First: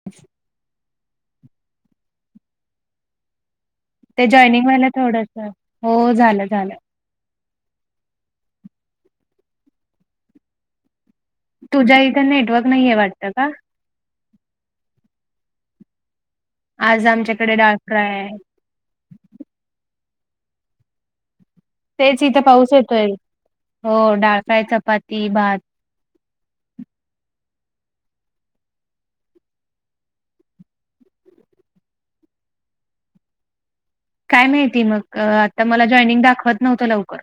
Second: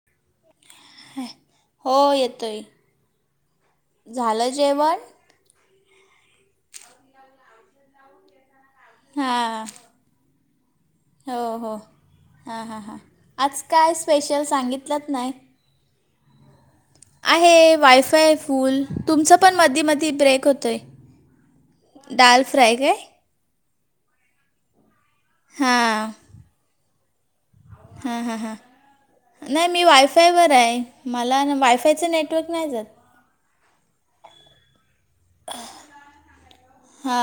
[unintelligible] [inaudible] हो येतोय. ते झालं जॉईनिंग व्हाला जेवण थोडस हो झालं झालं. हा. तुझ्या इथं नेटवर्क हां हां नाहीय हां वाटतं का. आज काय स्पेशल सांगितलंत नाही. आज आमच्याकडे आहे डाळ फ्राय वायफाय आहे फुल तुमचं पण मधी मधी ब्रेक होतोय. [inaudible] तेच इथे पाऊस येतोय हो डाळफ्राय, चपाती, भात. हां हा हा हा. नाही मी वायफायवर आहे मला वायफायचं नेटवर्क नाही जात. काय माहिती मग आता मला जॉनिंग दाखवत नव्हतं लवकर.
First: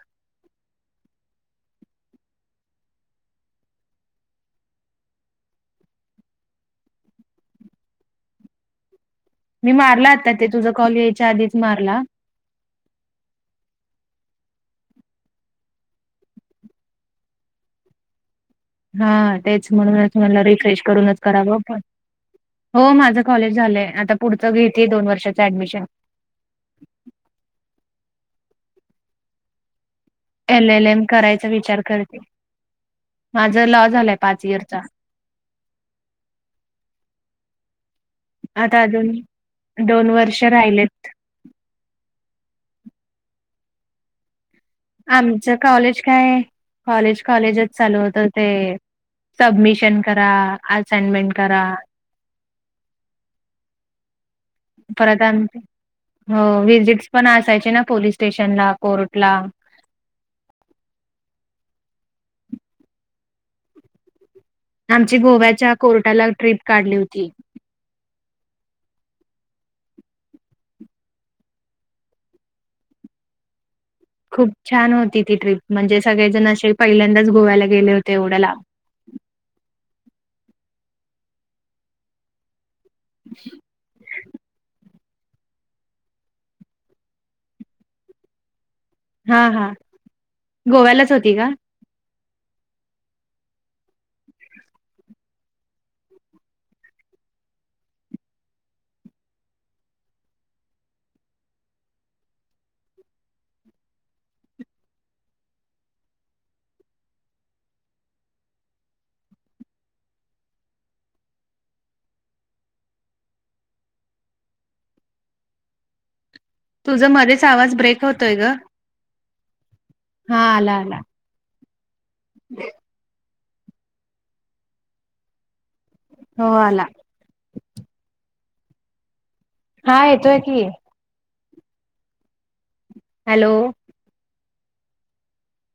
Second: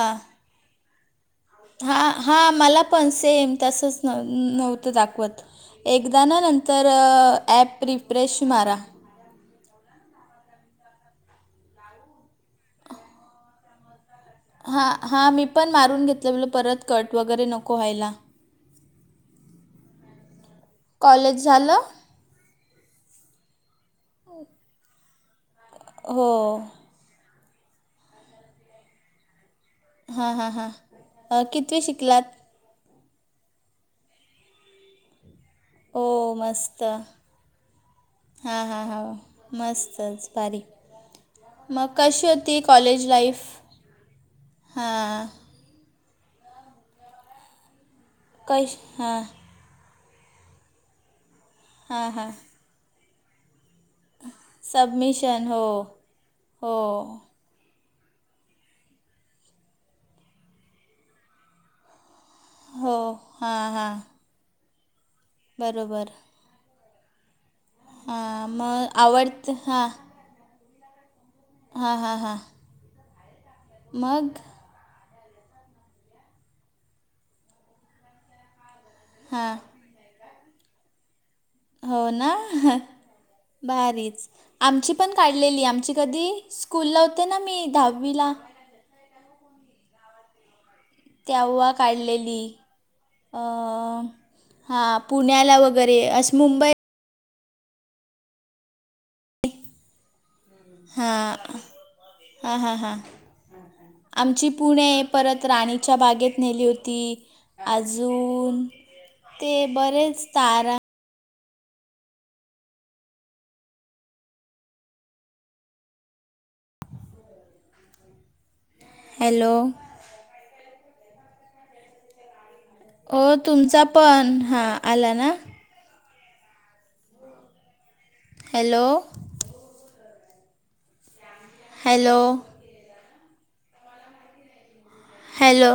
हा हा मला पण स येम तसंच नव नव्हतं दाखवत. एकदा ना नंतर ॲप रिफ्रेश मारा. मी मारला आता ते तुझा कॉल यायच्या आधीच मारला. हा हा मी पण मारून घेतलंल परत कट वगैरे नको व्हायला. हा तेच म्हणून तुम्हाला रिफ्रेश करूनच कॉलेज करावं पण. झालं हो माझ कॉलेज झालंय आता पुढच घेतय दोन वर्षाच ऍडमिशन. हो. हां हां एल हां एल एम अ, करायचा विचार कितवी करते शिकलात माझ लॉ झालाय पाच इयरचा. हो मस्त. हा आता हा हा अजून दोन मस्तच वर्ष भारीक. राहिले मग कशी होती कॉलेज लाईफ? हां आमचं कॉलेज काय कॉलेज कॉलेजच चालू होत कश ते. हां सबमिशन करा, असइनमेंट करा. हा हा. परत सबमिशन हो हो व्हजिटस पण असायचे ना पोलीस स्टेशनला कोर्टला. हो हा हा. आमची गोव्याच्या कोर्टाला ट्रिप काढली होती. हां मग आवडत हां. हा हां हां. मग. खूप छान होती ती ट्र्रीप म्हणजे सगळेजण असे पहिल्यांदाच गोव्याला गेले होते एवढ्या लाव. हां. हो ना बारीच आमची. पण काढलेली आमची कधी स्कूल लावते ना मी दहावीला. हा हा गोव्याला. तेव्हा. काढलेली हा पुण्याला वगैरे अशी मुंबई. हा, हा हा हा. आमची पुणे परत राणीच्या बागेत नेली होती. अजून ते बरेच तारा. तुझं मध्येच आवाज ब्रेक होतोय ग. हॅलो. हा आला आला. [unintelligible] हो तुमचा पण हां आला ना. हो आला. हॅलो! हा येतोय की. हॅलो! हॅलो. हॅलो.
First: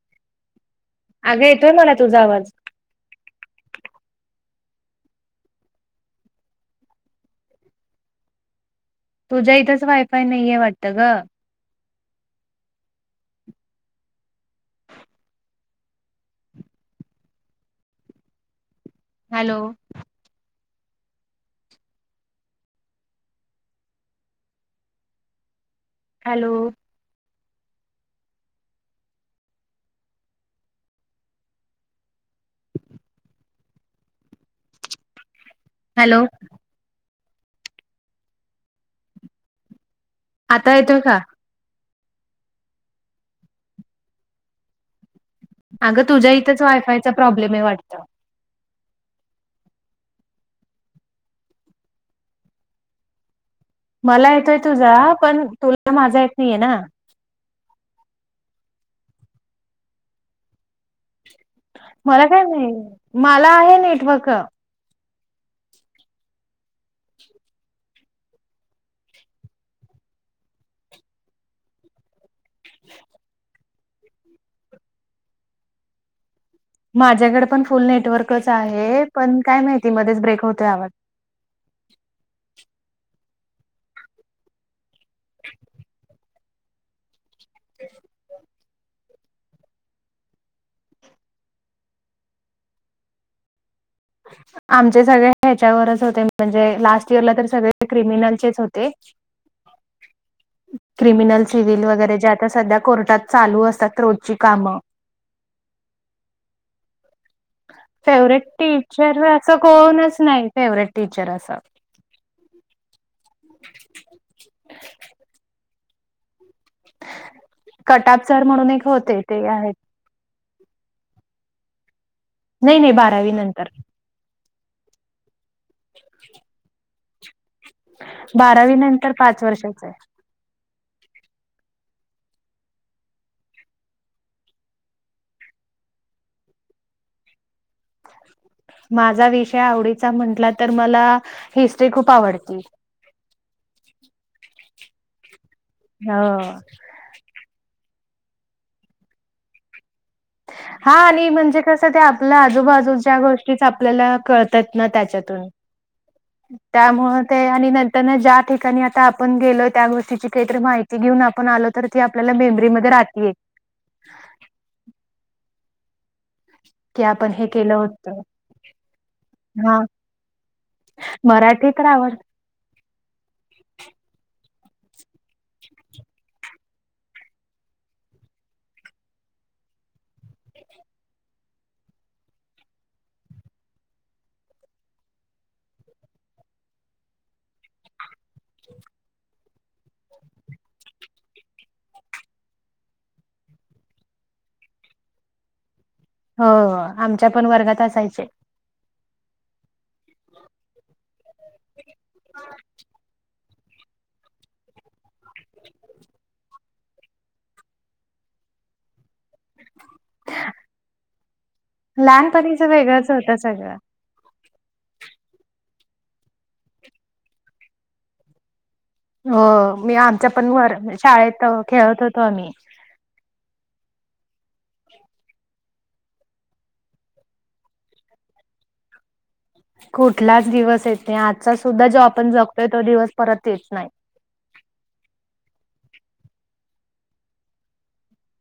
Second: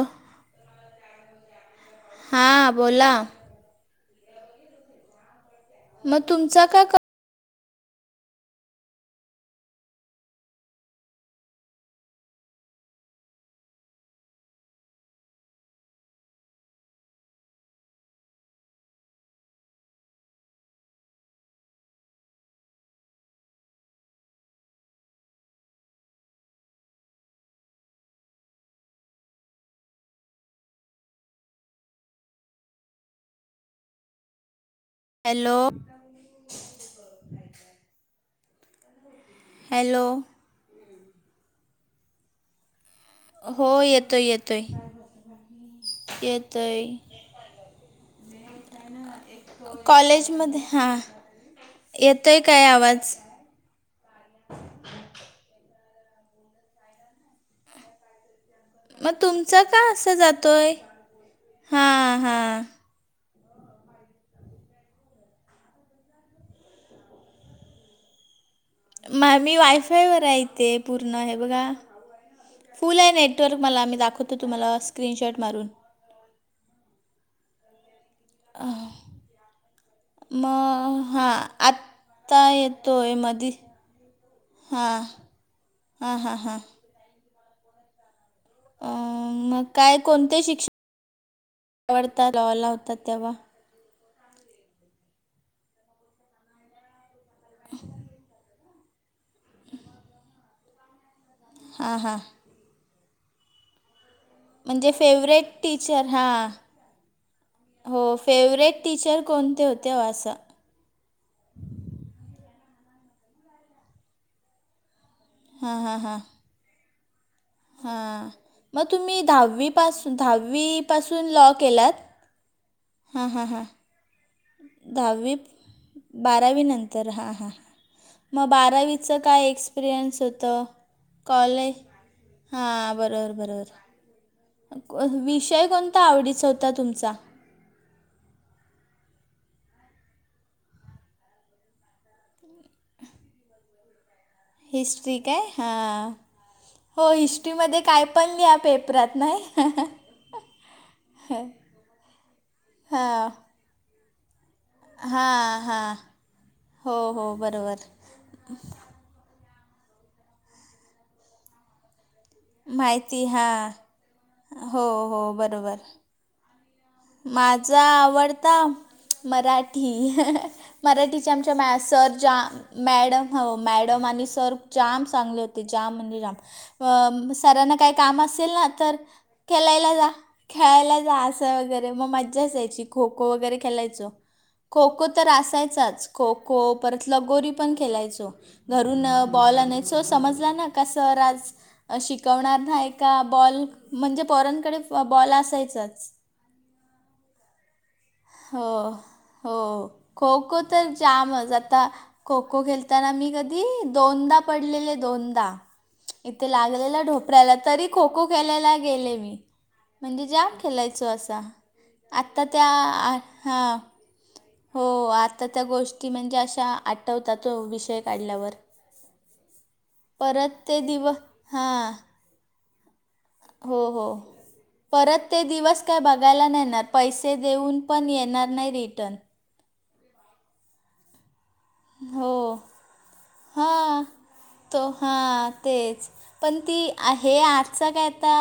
अगं येतोय मला तुझा आवाज. हां बोला मग तुमचा का. तुझ्या इथंच वायफाय नाहीये वाटतं ग. Hello. Hello. Hello. Hello. Hello आता येतोय का? हो येतोय येतोय. अगं तुझ्या इथंच येतोय वायफायचा प्रॉब्लेम आहे वाटत. कॉलेजमध्ये. हा येतोय काय आवाज? मला येतोय तुझा पण तुला माझा येत नाहीय ना. मग तुमचं का असं जातोय? हां मला काय हां नाही मला आहे नेटवर्क. म मी वायफायवर आहेेते पूर्ण हे बघा फुल आहे नेटवर्क. मला आम्ही दाखवतो तुम्हाला स्क्रीनशॉट मारून माझ्याकडे पण फुल नेटवर्कच आहे पण काय माहिती मध्येच ब्रेक होतोय आवाज. हा आत्ता येतोय मधी. हा हा हा हा. [inaudible] अ मग काय कोणते शिक्षण आवडता लावाला होता तेव्हा? आमचे सगळे ह्याच्यावरच होते म्हणजे लास्ट इयरला तर सगळे क्रिमिनलचेच होते. [inaudible] क्रिमिनल सिव्हल हां वगैरे हां जे आता सध्या कोर्टात चालू असतात. कामं म्हणजे फेवरेट टीचर हा हो फेवरेट. टीचर सर्वयाचा असं कोणते होते हो कोणच असं नाही फेवरेट टीचर असं. हां हां हां हा कटाप सर म्हणून मग एक होते तुम्ही ते आहेत दहावी पासून दहावी पासून लॉ केलात? नाही नाही हां बारावी हां हां नंतर. दहावी बारावी नंतर हां हां मग बारावी बारावीच नंतर पाच काय वर्षाचा आहे एक्सपिरियन्स होतं. कॉल आहे हा बरोबर बरोबर. विषय कोणता आवडीच होता तुमचा? माझा विषय आवडीचा म्हटला तर मला हिस्ट्री खूप आवडती. [inaudible] हिस्ट्री काय हां. ह हो हिस्ट्रीमध्ये काय पण घ्या पेपरात नाही. हा आणि म्हणजे कस ते आपल्या आजूबाजू ज्या हां गोष्टी आपल्याला कळत त्याच्यातून हां हां हो त्यामुळे हो ते आणि बरोबर नंतर ज्या ठिकाणी आता आपण गेलो त्या गोष्टीची काहीतरी माहिती घेऊन आपण आलो तर ती आपल्याला मेमरीमध्ये माहिती राहतेय. हां हो हो बरोबर. की आपण हे केलं माझा होतं आवडता हा मराठी. मराठीच्या आमच्या मराठी मॅ तर सर आवड ज्या मॅडम ह मॅडम आणि सर जाम चांगले होते जाम म्हणजे जाम अ सरांना काही काम असेल ना तर खेलायला जा खेळायला जा असं वगैरे. अरे मग मज्जा अस यायची खो खो वगैरे खेळायचं. खो खो तर असायचाच खो खो परत लगोरी पण खेलायचो. घरून बॉला नाही सो समजला ना कस आज शिकवणार नाही का बॉल म्हणजे पोरांकडे बॉल असायचाच. हो आमच्या पण वर्गात असायचे. हो हो खो खो तर जामच आता खो खो खेळताना मी कधी दोनदा पडलेले दोनदा इथ लागलेला ढोपऱ्याला तरी खो खो खेलायला गेले मी. म्हणजे जाम खेलायचो असा आत्ता लहानपणीच त्या वेगळंच होतं सगळं हां. हो आता त्या गोष्टी म्हणजे अशा आठवतात तो विषय काढल्यावर. हो मी आमच्या पण परत वर ते दिव शाळेत हां. खेळत होतो आम्ही. हो हो परत ते दिवस काय बघायला नणार पैसे देऊन पण येणार नाही रिटर्न कुठलाच दिवस येत नाही आजचा सुद्धा जो आपण हो. जगतोय तो दिवस परत येत नाही. हां तो हा तेच पण ती हे आजच काय आता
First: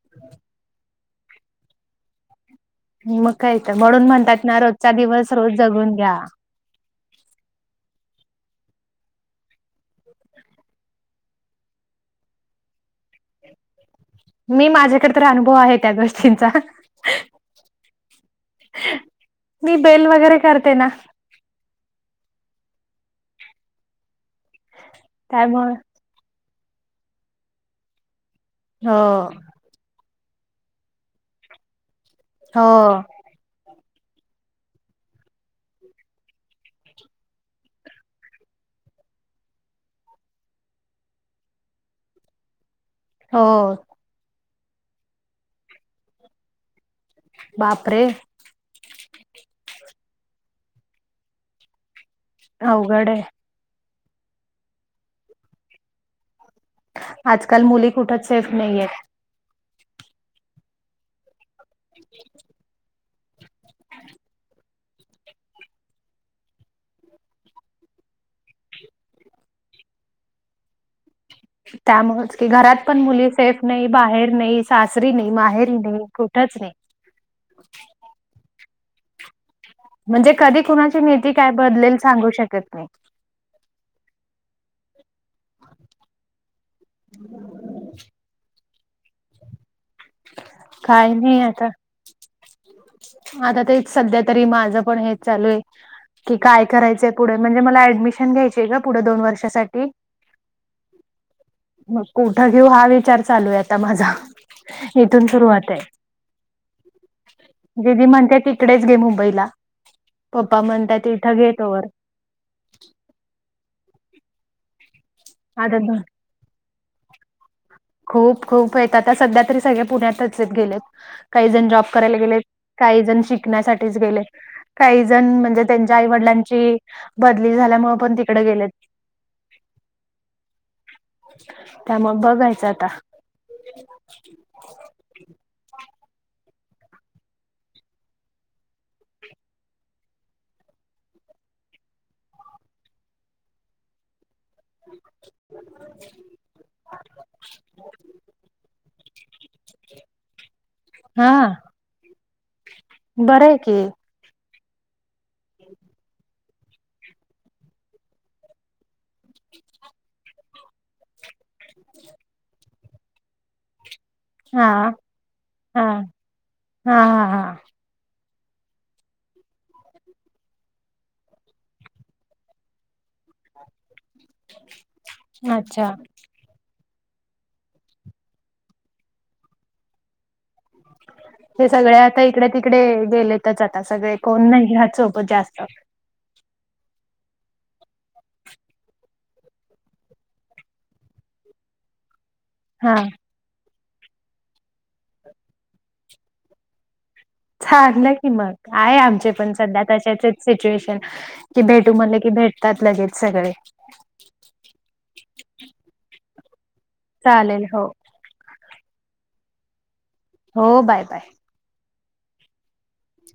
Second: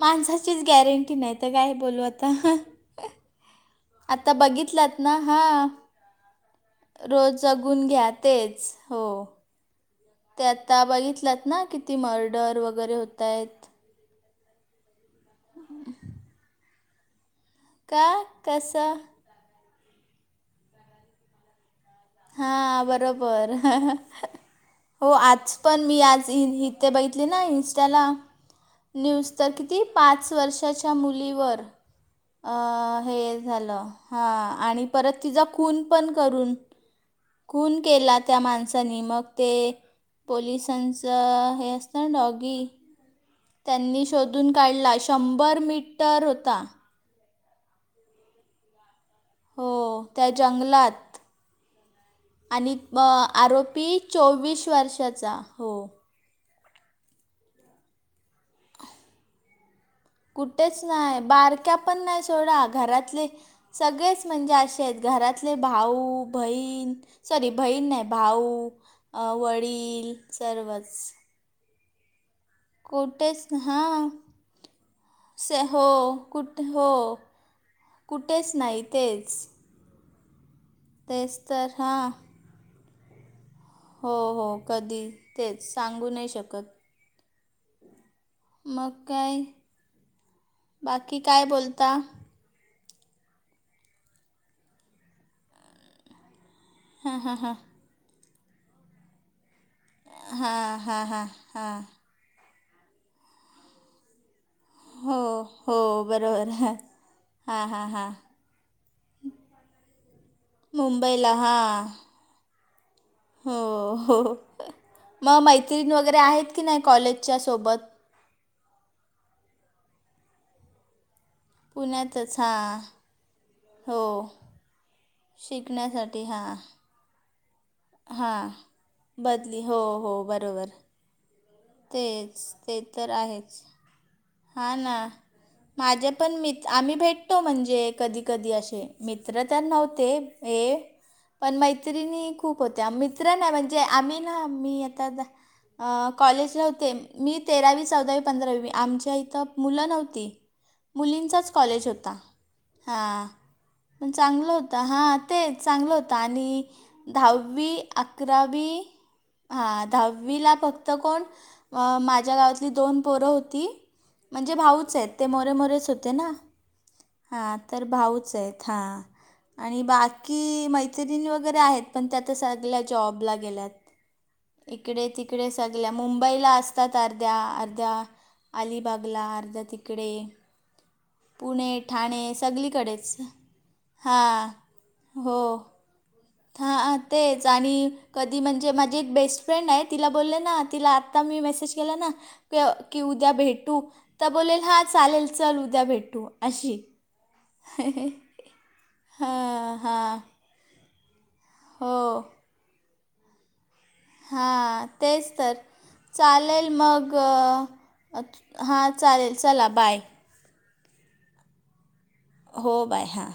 माणसाचीच गॅरंटी नाही तर काय बोलू आता. मग काहीच म्हणून आता म्हणतात ना रोजचा बघितलात ना दिवस रोज हां जगून घ्या. रोज जगून घ्या तेच हो. ते आता बघितलंत ना किती मर्डर वगैरे होत आहेत मी माझ्याकडे तर अनुभव आहे त्या गोष्टींचा का कसं मी बेल वगैरे करते ना हा बरोबर हो आज त्यामुळे पण मी आज बघितली ना इनस्टाला हो न्यूज तर क किती पाच वर्षाच्या मुलीवर हो हे झालं हां आणि परत तिचा खून पण करून खून केला त्या माणसानी मग ते पोलिसांचं हे असतं ना डॉगी हो त्यांनी शोधून काढला शंभर मीटर होता. बापरे हो त्या जंगलात आणि अ अवघड आहे. आरोपी चोवीस वर्षाचा हो आजकाल मुली कुठेच सेफ नाही आहेत कुठेच नाही बारक्या पण नाही सोडा घरातले सगळेच म्हणजे असेत घरातले भाऊ, बहीण सॉरी बहीण नाही भाऊ, वडील सर्वच त्यामुळेच कि घरात पण मुली कुठेच सेफ नाही हां बाहेर नाही सासरी नाही से माहेरी हो नाही कुठच कुठ नाही हो कुठेच नाही तेच म्हणजे कधी कुणाची नीती तेच काय तर बदलेल हां सांगू शकत मी हो हो कधी तेच सांगू नाही शकत ह मग काय? काही बाकी नाही काय आता बोलता आता तेच सध्या तरी माझं पण हेच चालू आहे कि काय करायचंय पुढे म्हणजे मला ऍडमिशन घ्यायचीय का पुढे दोन वर्षासाठी हा हा हा हा मग कोठं घेऊ हा विचार चालू आहे आता माझा [unintelligible] हो हो बरोबर हाय. दीदी म्हणते तिकडेच घे मुंबईला पप्पा म्हणताय मुंबईला तिथं घे तोवर. हां हो हो, मग आता मैत्रीण वगैरे आहेत की नाही कॉलेजच्या सोबत? खूप खूप आहेत आता सध्या तरी सगळ्या पुण्यातच आहेत गेलेत. काही जण जॉब करायला पुण्यातच गेलेत, हां काही जण शिकण्यासाठीच हो गेले. काही जण म्हणजे त्यांच्या शिकण्यासाठी आईवडिलांची बदली झाल्यामुळ हा बदली हो हो बरोबर! त्यामुळे तेच बघायचं ते आता तर आहेच हा ना! माझे पण मित आम्ही भेटतो म्हणजे कधी कधी असे मित्र तर नव्हते. हे पण मैत्रिणी खूप होत्या मित्र नाही म्हणजे आम्ही मी आता कॉलेज होते, मी तेरावी चौदावी पंधरावी आमच्या इथं मुलं नव्हती. हा मुलींचाच कॉलेज होता हां बरं आहे की पण चांगलं होतं हां. ते चांगलं होतं आणि दहावी अकरावी हा दहावी ला फक्त कोण अ माझ्या गावातली दोन पोरं होती. म्हणजे हा भाऊच आहेत ते मोरे हा मोरेच होते ना, हा. तर भाऊच आहेत हां. आणि बाकी मैत्रिणी वगैरे आहेत पण त्या आता सगळ्या जॉबला गेल्यात. इकडे तिकडे सगळ अच्छा मु बईला असतात अर्ध्या अलिबागला अर्ध्या तिकडे पुणे ते सगळे ठाणे आता इकडे तिकडे सगलीकडेच गेलेतच आता सगळे हा कोण नाही ह्याच सोबत हो. जास्त हा तेच आणि कधी म्हणजे माझी एक बेस्ट फ्रेंड आहे तिला बोलले ना तिला आता मी मेसेज केला ना हा की उद्या भेटू तर बोलेल हा चालेल चल उद्या भेटू अशी आहे. छानलं की मग आहे आमचे पण हां, सध्या हां. तशाच सिच्युएशन. की भेटू म्हणले की हो. भेटतात लगेच सगळे. हां तेच तर चालेल मग चालेल हो अछ हां चालेल चला बाय. हो बाय बाय! हो बाय हां.